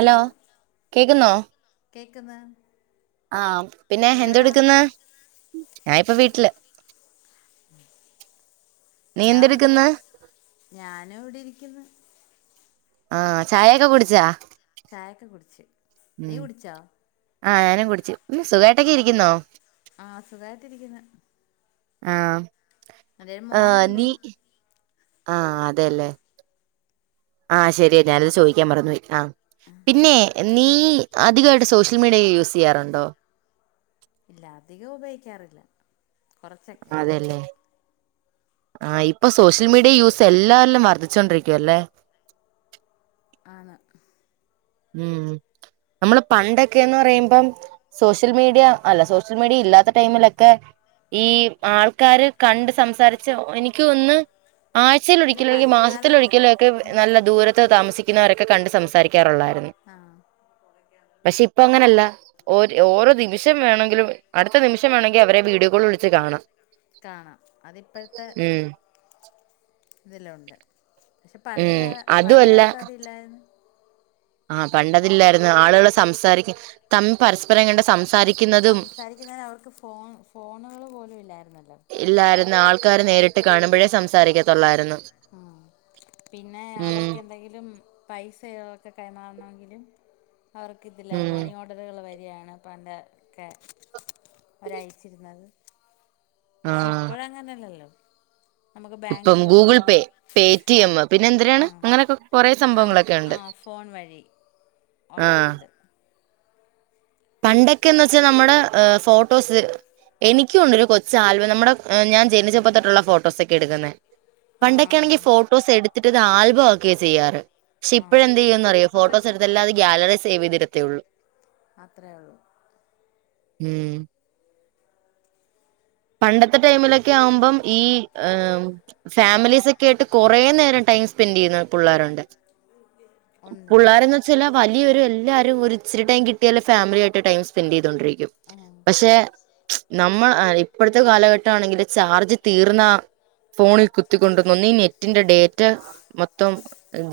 Hello കേക്കുന്നോ കേക്ക്ന്ന് ആഹ് പിന്നെ നീ എവിടാ എന്തെടുക്ക്ന്ന് ഞാൻ ഇപ്പ വീട്ടില് നീ ഞാം എന്തെടുക്കുന്ന് ഞാനും ഇവിട ഇരിക്ക്ന്ന് ആഹ് ചായയൊക്കെ കുടിച്ചാ ചായേക്ക കുടിച്ച് നീ കുടിച്ചോ ആഹ് ഞാനും കുടിച്ച്. പിന്നെ സുഖായിട്ടൊക്കെ ഇരിക്കുന്നോ ആഹ് സുഖായിട്ടിരിക്ക്ന്ന് ആഹ് ഒരു ആഹ് മോനുണ്ട് നീ ആഹ് അതെല്ലേ ആഹ് ശരിയാ ഞാനത് ചോയിക്കാൻ മറന്നുപോയി ആഹ് പിന്നെ നീ അധികായിട്ട് സോഷ്യൽ മീഡിയ യൂസ് ചെയ്യാറുണ്ടോ ഇല്ല അധികം ഉപയോഗിക്കാറില്ല കുറച്ചൊക്കെ അതെല്ലേ ആഹ് ഇപ്പൊ സോഷ്യൽ മീഡിയ യൂസ് എല്ലാരിലും വർദ്ധിച്ചോണ്ടിരിക്കുവാ അല്ലേ ആണ് ഉം നമ്മള് പണ്ടക്കേന്ന് പറയുമ്പം സോഷ്യൽ മീഡിയ അല്ല സോഷ്യൽ മീഡിയ ഇല്ലാത്ത ടൈമിലൊക്കെ ഈ ആൾക്കാര് കണ്ട് സംസാരിച്ച് എനിക്ക് തോന്ന്ന്ന് ആഴ്ചയിൽ ഇല്ല ഒരിക്കല് ല്ലെങ്കി പണ്ട് കാലത്ത് മാസത്തിലൊരിക്കലോ ഒക്കെ നല്ല ദൂര ത്ത് താമസിക്കുന്നവരക്കെ കണ്ട് സംസാരിക്കാറൊള്ളാ ആഹ് പക്ഷെ ഇപ്പ അങ്ങനെ അല്ല ഓര് ഓരോ നിമിഷം വേണെങ്കിലും അടുത്ത നിമിഷം വേണോങ്കി അവരെ വീഡിയോ കോൾ വിളിച്ച് കാണാം കാണാം അതിപ്പഴത്തെ ഉം ഇതിലൊണ്ട് പക്ഷെ പണ്ട് ഉം കാല പണ്ട് അതുമല്ല കാലത്ത് അതില്ലാരുന്നു ആഹ് പണ്ടതില്ലായിരുന്നു ആളുകൾ സംസാരിക്കും തമ്മി പരസ്പരം കണ്ട് സംസാരി സംസാരിക്കുന്നത് അവർക്ക് ഫോൺ ഫോണുകള് പോലും ഇല്ലായിരുന്നല്ലോ ഇല്ലായിരുന്നു ആൾക്കാര് നേരിട്ട് കാണുമ്പോഴേ സംസാരിക്കത്തൊള്ളായിരുന്നു ആഹ് പിന്നെ അവർക്ക് എന്തെങ്കിലും പൈസകൊക്കെ കൈമാറണങ്കിലും അവർക്ക് ഇതില്ലത ഉം മണിയോ റുകൾ വഴിയാണ് പണ്ടൊക്കെ അവരയച്ചിരുന്നത് പക്ഷെ ആഹ് ഇപ്പഴ് അങ്ങനെയല്ലല്ലോ നമുക്ക് ഇപ്പം ബാങ്കുകള് ഗൂഗിൾ വഴി പേ പേടിഎം ആഹ്‌ പിന്നെ എന്തിനാണ് ആഹ്‌ അങ്ങനെയൊക്കെ കൊറേ അങ് സംഭവങ്ങളൊക്കെ ഉണ്ട് ആ ഫോൺ വഴി ആഹ് ആളോളൊണ്ട് പണ്ടൊക്കെന്ന് വെച്ചാ നമ്മള് ഫോട്ടോസ് എനിക്കുംണ്ടരു കൊച്ചു ആൽബം നമ്മുടെ ഞാ ജനിച്ചപ്പത്തോട്ടുള്ള ഫോട്ടോസൊക്കെ എടുക്കുന്ന ആഹ് പണ്ടൊക്കെയാണെങ്കി ആഹ് ഫോട്ടോസ് എടുത്തിട്ട് ഇത് ആൽബം ആക്കെയ ചെയ്യാറ് പക്ഷെ ആഹ് ഇപ്പോഴെന്തെയാന്ന് അറിയോ ഇപ്പൊ ഫോട്ടോസ് പക്ഷെ എടുത്ത്ല്ലാരും ഗാലറീ സേവ്യ്തിടതേ ഉള്ളു അത്രേ ഉള്ളൂ ഉം പണ്ടത്തെ ടൈമിലൊക്കെ ആവുമ്പം ഈ ആ ഫാമിലീസ് ഒക്കെ ആയിട്ട് കുറേ നേരം ടൈം സ്പെൻഡ്യ്യുന്ന പിള്ളേരുണ്ട്. ആഹ് പുള്ളാരിന്ന് ചില വലിയൊരുല്ലാരും ഒരു ഇച്ചിരി ടൈം കിട്ടിയാല് ഫാമിലിയായിട്ട് ടൈം സ്പെൻഡ്യ്തോണ്ടിരിക്കും ആഹ് പക്ഷെ നമ്മ ഇപ്പോഴത്തെ കാലഘട്ടണെങ്കില് ചാർജ് തീർന്ന ഫോണിൽ കുത്തിക്കൊണ്ടുന്ന ഒന്ന് ഈ നെറ്റിന്റെ ഡേറ്റ് മൊത്തം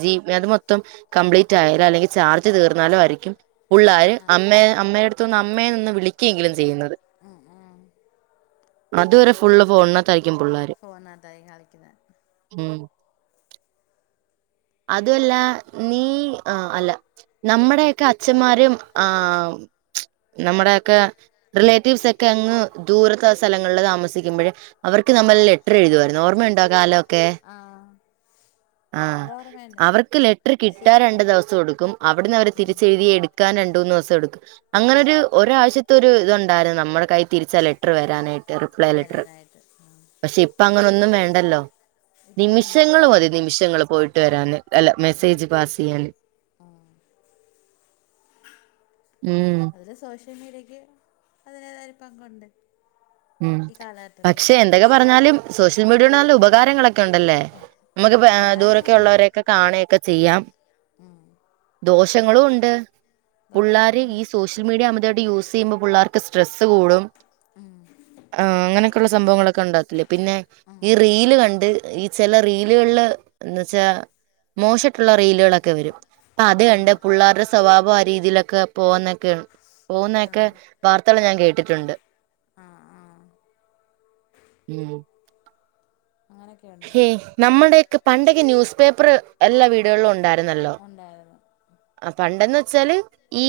ജീപ്പ് അത് മൊത്തം കംപ്ലീറ്റ് ആയാലോ അല്ലെങ്കിൽ ചാർജ് തീർന്നാലോ ആരിക്കും പുള്ളാര് ആഹ് അമ്മയെ അമ്മയുടെ അടുത്തു നിന്ന് അമ്മയെ ന്ന് വിളിക്കുകെങ്കിലും ചെയ്യുന്നത് ഉം ഉം അതുവരെ ഫുള്ള് ഫോൺണ്ണിത്തായിരിക്കും പിള്ളോര് ഫോണതായി കളിക്കുന്നെ ഉം അതു അല്ല നീ ആഹ് അല്ല നമ്മുടെയൊക്കെ അച്ഛന്മാരും ആഹ്‌ നമ്മുടെയൊക്കെ റിലേറ്റീവ്സ് ഒക്കെ അങ്ങ് ദൂരത്തെ സ്ഥലങ്ങളിൽ താമസിക്കുമ്പഴ് അവർക്ക് ആഹ് നമ്മൾ ലെറ്റർ എഴുതുവായിരുന്നു ഓർമ്മയുണ്ടോ കാലം ആഹ്‌ ആഹ് അത അവർക്ക് ലെറ്റർ കിട്ടാൻ രണ്ട് ദിവസം എടുക്കും അവിടുന്ന് അവര് ഉം തിരിച്ചെഴുതി എടു ക്കാൻ രണ്ട് മൂന്നൂസം എടുക്കും അങ്ങനെ ഒരു എടുക്കും ഒരാഴ്ച്ച ഇത്തൊരു ഇതുണ്ടായിരുന്നു നമ്മുടെ കൈ തിരിച് ലെറ്റർ വരാനായിട്ട് അപ്ലൈ ലെറ്റർ വരാനായിട്ട് ഉം പക്ഷെ ഇപ്പ അങ്ങനൊന്നും വേണ്ടല്ലോ ഇപ്പം അങ്ങനൊന്നും നിമിഷങ്ങൾ വേണ്ട മതി നിമിഷങ്ങൾ പോയിട്ട് വരാന് അല്ല മെസ്സേജ് പാസ് റിയലി ഉം ഉം അതിൽ സോഷ്യൽ മീഡിയക്ക് അതിന്റേതായൊരു പങ്കുണ്ട്. ഉം ഈ കാലഘട്ടത്തിൽ പക്ഷെ എന്തൊക്കെ പറഞ്ഞാലും സോഷ്യൽ മീഡിയോണ്ട് നല്ല ഉപകാരങ്ങളൊക്കെ ഒണ്ടല്ലേ ആ നമുക്ക് ഇപ്പ ഏഹ് ദൂരൊക്കെ ഉപകാരങ്ങളുണ്ട് ഒള്ളവരെയൊക്കെ കാണുയൊക്കെ ചെയ്യാം ഉം ദോഷങ്ങളുണ്ട് ദോഷങ്ങളും പുള്ളാര് ഈ ഉണ്ട് സോഷ്യ സോഷ്യൽ മീഡിയ അമിതായിട്ട് യൂസ്യ്യുമ്പ പിള്ളേർക്ക് സ്‌ട്രെസ് കൂടും ഉം ആഹ്‌ അങ്ങനൊക്കൊള്ള സംഭവങ്ങളൊക്കെണ്ടതില് പിന്നെ ഉം ഈ റീല് കണ്ട് ഈ ചെല റീലുകളില് എന്ന് ച്ചാ മോശട്ടുള്ള റീലുകളൊക്കെ വരും അപ്പ അത് കണ്ട് ഉണ്ട് പുള്ളാരുടെ സ്വഭാവം ആ രീതീലക്ക പോന്നൊക്കെ ആ പോന്നൊക്കെ വാർത്തകൾ ഞാൻ കേട്ടിട്ടുണ്ട്. ആ ആ ഉം അങ്ങനെക്കെ ഹ് നമ്മുടെക്കെ പണ്ടൊക്കെ ന്യൂസ് പേപ്പർ എല്ലാ വീടുകളിലും ഉണ്ടായിരുന്നല്ലോ ഉണ്ടായിരുന്നു ആഹ് പണ്ടെന്ന് വെച്ചാല് ഈ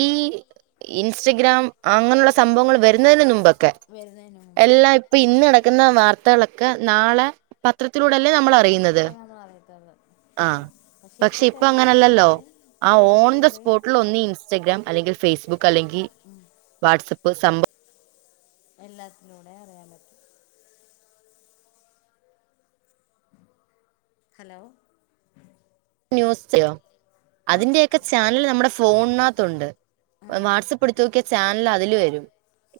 ഇൻസ്റ്റഗ്രാം അങ്ങനെയുള്ള സംഭവങ്ങൾ വരുന്നേന് നുമ്പ് ക്കെ വരുന്നതിന് മുമ്പ് എല്ലാം ഇപ്പൊ ഇന്ന് നടക്കുന്ന വാർത്തകളൊക്കെ നാളെ പത്രത്തിലൂടെല്ലേ നമ്മൾ അറിയുന്നത് പത്രത്തിലൂടെ നമ്മൾ അറിയത്തുള്ളൂ ആഹ് പക്ഷെ ഇപ്പം ഇപ്പൊ അങ്ങനല്ലല്ലോ ടെലിവിഷനിലൂടെയും അ ആ ഓൺ ദ റേഡിയോയിലൂടെയും സ്പോട്ടിൽ ഒന്ന് ഇൻസ്റ്റഗ്രാം അല്ലെങ്കി ഫേസ്ബുക്ക് അല്ലെങ്കി ഉം വാട്സ്ആപ്പ് സംഭ എല്ലാത്തിലൂടെ അറിയാൻ പറ്റും ഹലോ ന്യൂസ്‌ [unintelligible] ഏ അതിന്റെയൊക്കെ ചാനൽ നമ്മുടെ ഫോൺനാത്തുണ്ട്. ആഹ് വാട്സപ്പ് എടുത്ത് നോക്കിയ ചാൻല് അതില് വരും.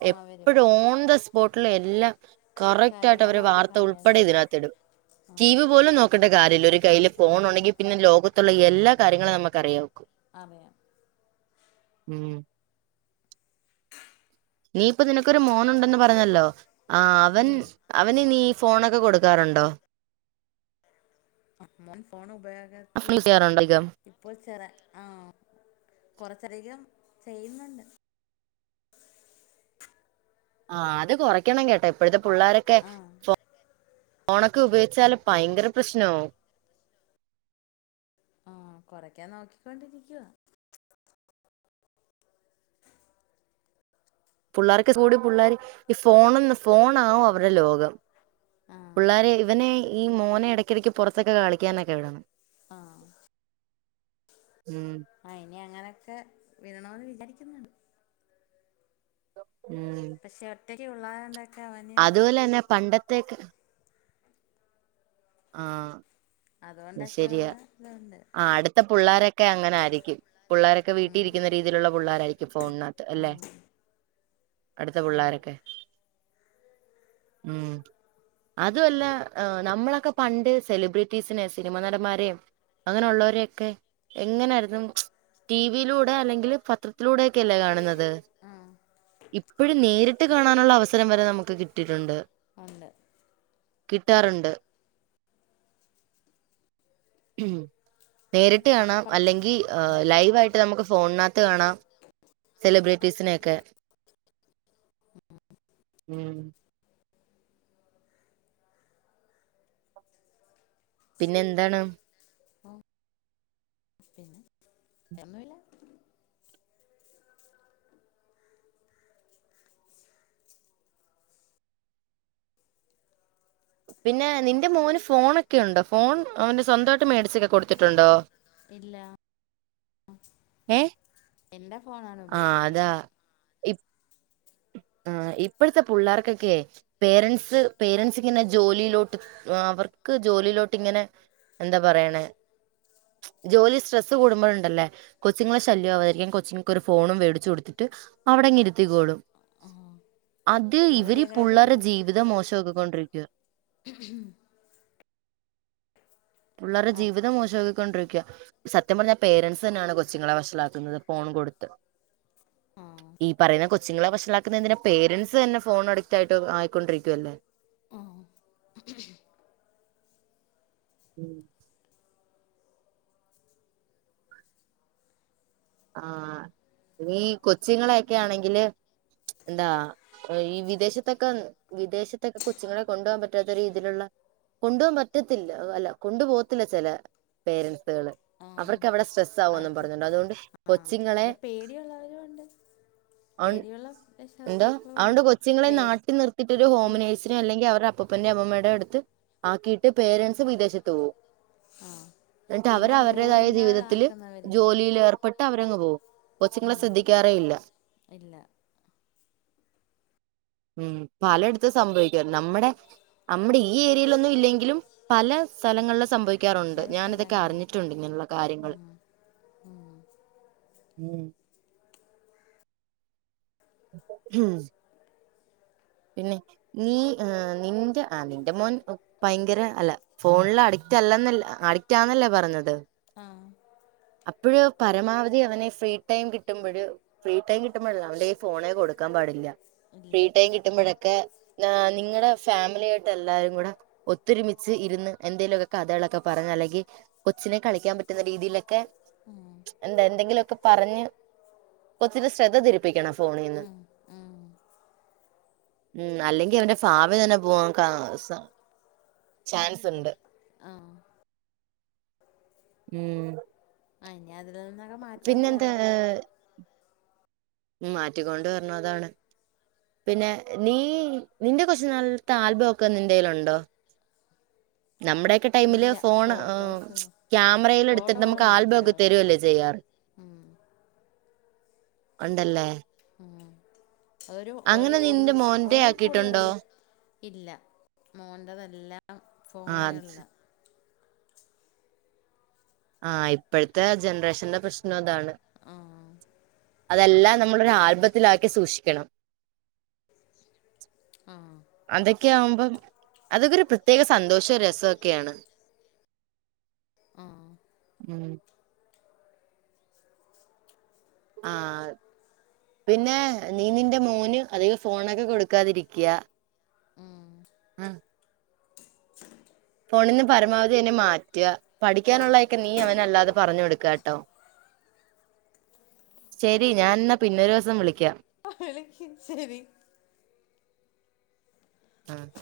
ആഹ് വരും എപ്പഴും ഓൺ ദ സ്പോട്ടിൽ എല്ലാം കറക്റ്റ് ആയിട്ട് കാര്യങ്ങൾ അവര് വാർത്ത നമുക്കറിയാം ഉൾപ്പെടെ സാർ ഇതിനാത്തിടും. ആഹ് ടീവി പോലും നോക്കണ്ട കാര്യല്ല. ഒരു കയ്യില് ഫോൺ ഇല്ല ഉണ്ടെങ്കി പിന്നെ ലോകത്തുള്ള എല്ലാ കാര്യങ്ങളും നമുക്ക് അറിയും. അറിയാം ഉം നീ ഇപ്പൊ നിനക്കൊരു മോനുണ്ടെന്ന് പറഞ്ഞല്ലോ ആ അവൻ ഉം അവന് നീ ഫോണൊക്കെ കൊടുക്കാറുണ്ടോ? മോൻ ഫോൺ ഉപയോഗത്തിൽ യൂസ് ചെയ്യാറുണ്ടോ അധികം ഇപ്പോൾ ചെറ ആഹ് കൊറച്ചധികം ചെയ്യ്ന്ന് ണ്ട് ആഹ് അത് കൊറക്കണം കേട്ടോ. ഇപ്പോഴത്തെ പിള്ളാരൊക്കെ ആഹ് ഫോ ണൊക്കെ ഉപയോഗിച്ചാല് ഭയങ്കര പ്രശ്നാവും. ആഹ് കൊറയ്ക്കാൻ നോക്കിക്കൊണ്ടിരിക്കുവ. പിള്ളേർക്ക് കൂടി പിള്ളേർ ഈ ഫോണന്ന് ഫോണാവും അവരെ ലോകം. ആഹ് പിള്ളാരെ ഇവനെ ഈ മോനെ എടക്കിടയ്ക്ക് പൊറത്തൊക്കെ കളിക്കാനൊക്കെ വിടണം. ആഹ് ഉം ആഹ് ഇനി അങ്ങനെയൊക്കെ വേണോന്ന് വിചാരിക്കുന്നു ഉം പക്ഷെ ഒറ്റയ്ക്ക് [unintelligible] അതുപോലെന്നെ പണ്ടത്തേക്ക് ആഹ് അതുകൊണ്ടൊക്കെയുള്ള ഇതുണ്ട്. ത്തെ പിള്ളാരൊക്കെ അങ്ങനാരിക്കും. പിള്ളോരൊക്കെ വീട്ടിരിക്കുന്ന രീതിയിലുള്ള പിള്ളോരാ ക്കും. ഫോൺനാത്ത് അല്ലെ അടുത്ത ആണ് പിള്ളോരൊക്കെ ഉം അതു അല്ല നമ്മളൊക്കെ പണ്ട് സെലിബ്രിറ്റീസിനിം സിനിമ നടന്മാരേം അങ്ങനെ ഉള്ളവരൊയെക്കെ എങ്ങനാര്ന്നു ടി വിയിലൂടെ അല്ലെങ്കില് പത്രത്തിലൂടെ ഒക്കെ അല്ലേ കാണ്ന്നത്. ആഹ് ഇപ്പഴും നേരിട്ട് കാണാനുള്ള അവസരം വരെ നമുക്ക് കിട്ടിയിട്ടുണ്ട്. ഒണ്ട്. കിട്ടാറുണ്ട്. നേരിട്ട് പക്ഷെ കാണാം പ അല്ലെങ്കി ലൈവായിട്ട് നമുക്ക് ഫോണിനാത്ത് കാണാം. സെലിബ്രിറ്റീസിനൊക്കെ ഉം പിന്നെ എന്താണ്. ഒന്നുല്ല പിന്നെ നിന്റെ മോന് ഫോണൊക്കെയൊണ്ടോ. ഫോൺ അവന്റെ സ്വന്തമായിട്ട് മേട്ച്ചൊക്കെ കൊടുത്തിട്ടുണ്ടോ? ഇല്ല ഏഹ് എന്റെ ഫോണാണ് ഉപയോഗിക്കുന്നത്. ആഹ് ഇപ്പഴ്ത്തെ പിള്ളേർക്കൊക്കെ പേരന്റ്സ് പേരൻ്റ്സ് ഇങ്ങനെ ജോലിയിലോട്ട് അവർക്ക് ജോലിയിലോട്ട് ഇങ്ങനെ എന്താ പറയണെ ജോലി സ്ട്രെസ്സ് കൂടുമ്പോഴുണ്ടല്ലേ കൊച്ചിങ്ങളെ ശല്യം ആവാതിരിക്കാൻ കൊച്ചിങ്ങൾക്ക് ഒരു ഫോണും വേടിച്ചു കൊടുത്തിട്ട് അവിടെ അങ്ങ് ഇരുത്തിക്കോളും ആഹ് അത് അങ്ങനെ ഇവര് ഈ ചെയ്യുന്നവരും പുള്ളേരെ ജീവിതം മോശാക്കിക്കൊണ്ടിരിക്കുവാ ഉം [unintelligible] പുള്ളാരുടെ ആഹ് ജീവിതം മോശമാക്കിക്കൊണ്ടിരിക്കാ സത്യം പറഞ്ഞാ പേരൻ്റ്സ് തന്നെയാണ് കൊച്ചുങ്ങളെ വഷളാക്കുന്നത് ഫോൺ കൊടുത്ത് ആഹ് ഈ പറയുന്ന കൊച്ചിങ്ങളെ വഷളാക്കുന്നതെന്തിനാ പേരൻസ് തന്നെ ഫോൺ അഡിക്റ്റ് ആയിട്ട് ആയിക്കൊണ്ടിരിക്കുവല്ലേ ഉം ഉം ആഹ് [unintelligible] കൊച്ചുങ്ങളെയൊക്കെ ആണെങ്കില് എന്താ ഈ വിദേശത്തൊക്കെ വിദേശത്തൊക്കെ കൊച്ചുങ്ങളെ കൊണ്ടുപോകാൻ പറ്റാത്ത രീതിയിലുള്ള കൊണ്ടുപോകാൻ പറ്റത്തില്ല അല്ല കൊണ്ടു പോകത്തില്ല ചെല പേരൻസുകള് ആഹ് അവർക്ക് അവിടെ സ്ട്രെസ് സാവോന്നും അവർക്ക് പറഞ്ഞോണ്ട് അതുകൊണ്ട് ആഹ് കൊച്ചുങ്ങളെ അല്ല പേടിയൊള്ളവരും ഒണ്ട് അത് കൊണ്ട് എന്തോ ഉണ്ട് അതൊണ്ട് കൊച്ചുങ്ങളെ പേടി നാട്ടി നിർത്തിട്ടൊരു ഹോം നേഴ്‌സി അല്ലെങ്കി അവരുടെ അപ്പൂപ്പൻ്റേം അമ്മൂമ്മയുടെ അടുത്ത് ആക്കിയിട്ട് പേരൻ്റ്സ് വിദേശത്ത് പോവും ആഹ് എന്നിട്ട് അവര് പിന്നെ അവരുടേതായ ജീവിതത്തില് ബോർഡിങ്ങുകളാക്കുന്നവരില്ലേ ജോലിയിലേർ പെട്ട് അവരങ്ങ് പോകും കൊച്ചുങ്ങളെ ശ്രദ്ധിക്കാറേ ഇല്ല ഇല്ല ഉം പലയിടത്തും സംഭവിക്കും അത് നമ്മടെ നമ്മടെ ഈ ഏരിയയിലൊന്നും ഇല്ലെങ്കിലും പല സ്ഥലങ്ങളിലും സംഭവിക് ക്കാറുണ്ട് വേറെ ഞാന് ഇതൊക്കെ സ്ഥലങ്ങളിൽ അറിഞ്ഞിട്ടുണ്ട് ഇങ്ങനെയുള്ള കാര്യങ്ങള് ഉം ഉം പിന്നെ നീ ആഹ് നിന്റെ ആഹ് നിന്റെ മോൻ ഭയങ്കര അല്ല ഫോണില് അഡിക്റ്റ് അല്ലന്നല്ല അഡിക്റ്റ് ആന്നല്ലേ പറഞ്ഞത് ആഹ് അപ്പഴ് പരമാവധി അവനെ ഫ്രീ ടൈം കിട്ടുമ്പഴ് ഫ്രീ ടൈം കിട്ടുമ്പഴല്ല അവന്റെ കൈയില് ഫോണെ കൊടുക്കാൻ പാടില്ലാ ഇല്ല ഫ്രീ ടൈം കിട്ട് ക്കെ നിങ്ങടെ ഫാമിലി ആയിട്ട് എല്ലാരും കൂടെ ഒത്തൊരുമിച്ച് ഇരുന്ന് എന്തേലുവൊക്കെ കഥകളൊക്കെ പറഞ്ഞ് അല്ലെങ്കി കൊച്ചിനെ കളിക്കാൻ പറ്റുന്ന രീതിയിലൊക്കെ എന്താ എന്തെങ്കിലുവൊക്കെ പറഞ്ഞ് കൊച്ചിൻ്റെ ശ്രദ്ധ തിരിപ്പിക്കണം ഫോണീന്ന് ഉം ഉം ഉം അല്ലെങ്കി അവന്റെ ഫാവി തന്നെ പോ കാ സാ ചാൻസ് ഇണ്ട് ആഹ് ഉം ഞാ അതിൽ നിന്നൊക്കെ മാറ്റിക്കൊണ്ട് പിന്നെന്താ വരണം ഉം മാറ്റിക്കൊണ്ട് വരണം അതാണ് പിന്നെ നീ നിന്റെ കൊച്ച് നാളത്തെ ആൽബൊക്കെ നിൻ്റെലുണ്ടോ? നമ്മടെക്കെ ടൈമില് ഇല്ല ഫോൺ ഏഹ് ഫോട്ടോസ് ക്യാമറയിൽ എടുത്തിട്ട് ഫോട്ടോകൾ നമുക്ക് മാത്രമേ ആൽബൊക്കെ ഉള്ളൂ തരുവല്ലേ ചെയ്യാറ് ഉം ഒണ്ടല്ലേ? ഉം ഒരു ഒരു ഒ നിന്റെ മോന്റെ ഒന്നിൽ ആക്കിയിട്ടുണ്ടോ കൂടുതലന്ന് ഇല്ല മോൻ്റെതെല്ലാം ആ അത്- ഫോണുകളിലാ ആഹ ഇപ്പഴത്തെ ജനറേഷന്റെ പ്രശ്നം അതാണ് ആഹ് അതെല്ലാം നമ്മളൊരാൽബത്തിലാക്കി സൂക്ഷിക്കണം ആഹ് അതൊക്കെയാവുമ്പം അതൊക്കെ ഒരു പ്രത്യേക സന്തോഷം രസമൊക്കെയാണ് ആഹ് ഉം. ആഹ് പിന്നെ നീ നിന്റെ മോന് അധികം ഫോണൊക്കെ കൊടുക്കാതിരിക്കാ ഉം ഉം ഫോണിന്ന് പരമാവധി ന്നെ മാറ്റുക പഠിക്കാനുള്ളതൊക്കെ നീ അവനല്ലാതെ പറഞ്ഞു കൊടുക്കുക ട്ടോ ശരി ഞാൻ ന്നാ പിന്നൊരു ദിവസം വിളിക്കാം വിളിക്ക് ശരി ആഹ്